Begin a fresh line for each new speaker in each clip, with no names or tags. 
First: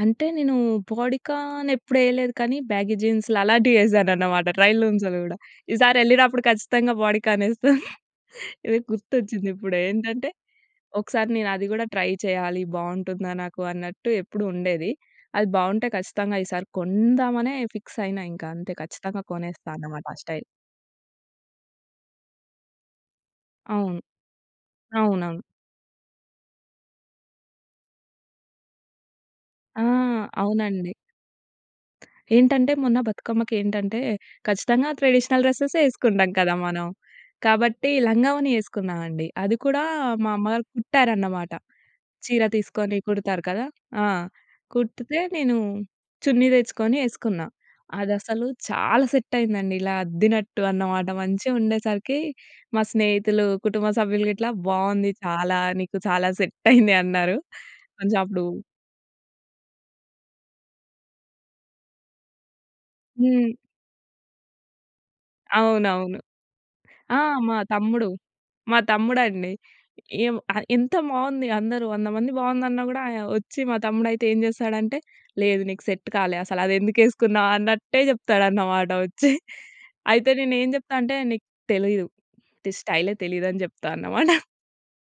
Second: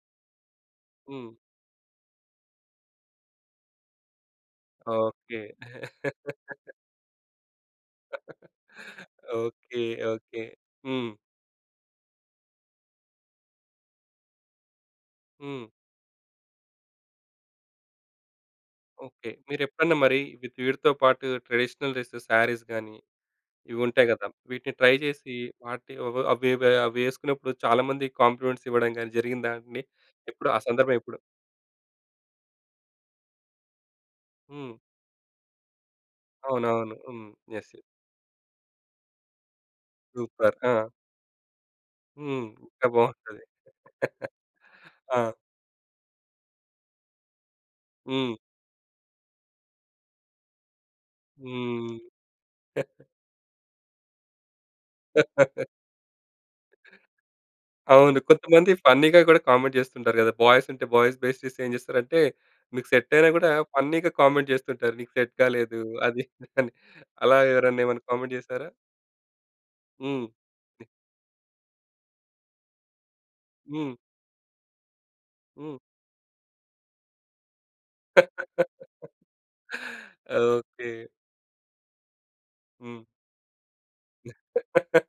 అంటే నేను బాడీ
హ్మ్.
కాన్ ఎప్పుడేయలేదు. కానీ బ్యాగీ జీన్స్‌లు అలాంటివి యేసానన్నమాట ట్రైల్‌రూమ్స్‌లలో గూడా
ఓకే.
ఈసారి యెళ్ళినప్పుడు ఖచ్చితంగా బాడీ కాన్ యేస్తా. ఇది గుర్తొచ్చింది ఇప్పుడే.
ఓకే.
ఏంటంటే,
ఓకే. హ్మ్.
ఒకసారి నేను అది గూడా ట్రై చేయాలి. బావుంటుందా నాకు. అన్నట్టు ఎప్పుడు ఉండేది. అది
హ్మ్.
బావుంటే ఖచ్చితంగా ఈసారి కొందామనే ఫిక్స్ అయినా. ఇంకా అంతే ఖచ్చితంగా
ఓకే.
కొనేస్తా
మీరెప్పుడన్నా
అనమాట ఆ
మరి,
స్టైల్.
వి వీటితో పాటు ట్రెడిషనల్ డ్రెసెస్, శారీస్ గాని,
అవును.
ఇవుంటాయి గదా! వీటిని ట్రై చేసి,
అవునవును.
వాటి అవ్ అవి అవేసుకున్నప్పుడు చాలా మంది కాంప్లిమెంట్స్ ఇవ్వడం గాని జరిగిందా
ఆ!
అండి. ఎప్పుడు ఆ
అవునండి.
సందర్భం ఎప్పుడు?
ఏంటంటే, మొన్న బతుకమ్మకి ఏంటంటే,
హ్మ్.
ఖచ్చితంగా ట్రెడిషనల్ డ్రెసెస్సే యేసుకుంటాం కదా! మనం.
అవునవును. హ్మ్. యెస్. యెస్.
కాబట్టి లంగాఓణి యేసుకున్నా అండి. అది కూడా మా
సూపర్!
అమ్మగారు
ఆ!
కుట్టారన్నమాట. చీర
హ్మ్. ఇంకా
తీసుకొని
బావుంటది.
కుడతారు కదా! ఆ!
ఆ!
కుట్టితే నేను చున్నీ తెచ్చుకొని యేసుకున్నా. అది
హ్మ్.
అసలు చాలా సెట్ అయిందండి. ఇలా అద్దినట్టు అన్నమాట.
హ్మ్.
మంచిగుండేసరికి మా స్నేహితులు, కుటుంబ సభ్యులు గిట్లా బావుంది చాలా. నీకు చాలా సెట్టయింది అన్నారు.
అవును.
కొంచెం అప్పుడు
కొంతమంది ఫన్నీగా గూడా కామెంట్ చేస్తుంటారు గదా! బాయ్స్ ఉంటే బాయ్స్, బేస్టీస్ చేసి ఏం చేస్తారంటే మీకు సెట్ అయినా కూడా
హ్మ్.
ఫన్నీగా కామెంట్ చేస్తుంటారు. మీకు సెట్ కాలేదు
అవునవును.
అది అని
ఆ!
అలా
మా
ఎవరైనా ఏమైనా
తమ్ముడు,
కామెంట్ చేసారా?
మా తమ్ముడండి.
హ్మ్.
ఏం ఎంత బావుంది అందరూ 100 మంది బావుందన్నా గూడా, వచ్చి మా
హ్మ్.
తమ్ముడు అయితే ఏం జేస్తాడంటే, లేదు
హ్మ్.
నీకు సెట్ కాలే. అసలు అది ఎందుకేసుకున్నావు అన్నట్టే జెప్తాడన్నమాట వచ్చి. అయితే నేను ఏం జెప్తా
ఓకే.
అంటే నీకు తెలీదు, నీ
హ్మ్.
స్టైలే తెలియదని జెప్తా అన్నమాట.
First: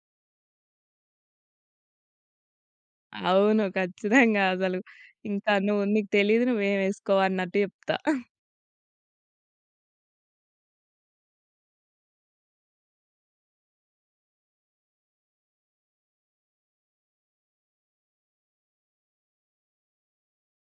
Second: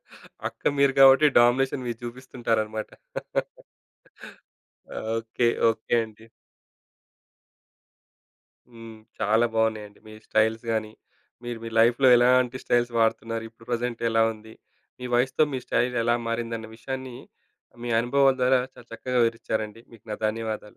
అక్క మీరు కాబట్టి డామినేషన్ మీరు చూపిస్తుంటారన్నమాట.
అవును. ఖచ్చితంగా అసలు.
ఓకే.
ఇంకా నువ్వు
ఓకే
నీకు
అండి.
తెలియదు నువ్వు ఏమి యేసుకోవన్నట్టు జెప్తా.
హ్మ్, చాలా బావున్నాయండి. మీ స్టైల్స్ గాని, మీరు మీ లైఫ్‌లో ఎలాంటి స్టైల్స్ వాడుతున్నారు. ఇప్పుడు ప్రెజెంట్ ఎలా ఉంది, మీ వయస్సుతో మీ స్టైల్ ఎలా మారిందన్న విషయాన్ని మీ అనుభవాల ద్వారా చాలా చక్కగా వివరిచ్చారండి. మీకు నా ధన్యవాదాలు.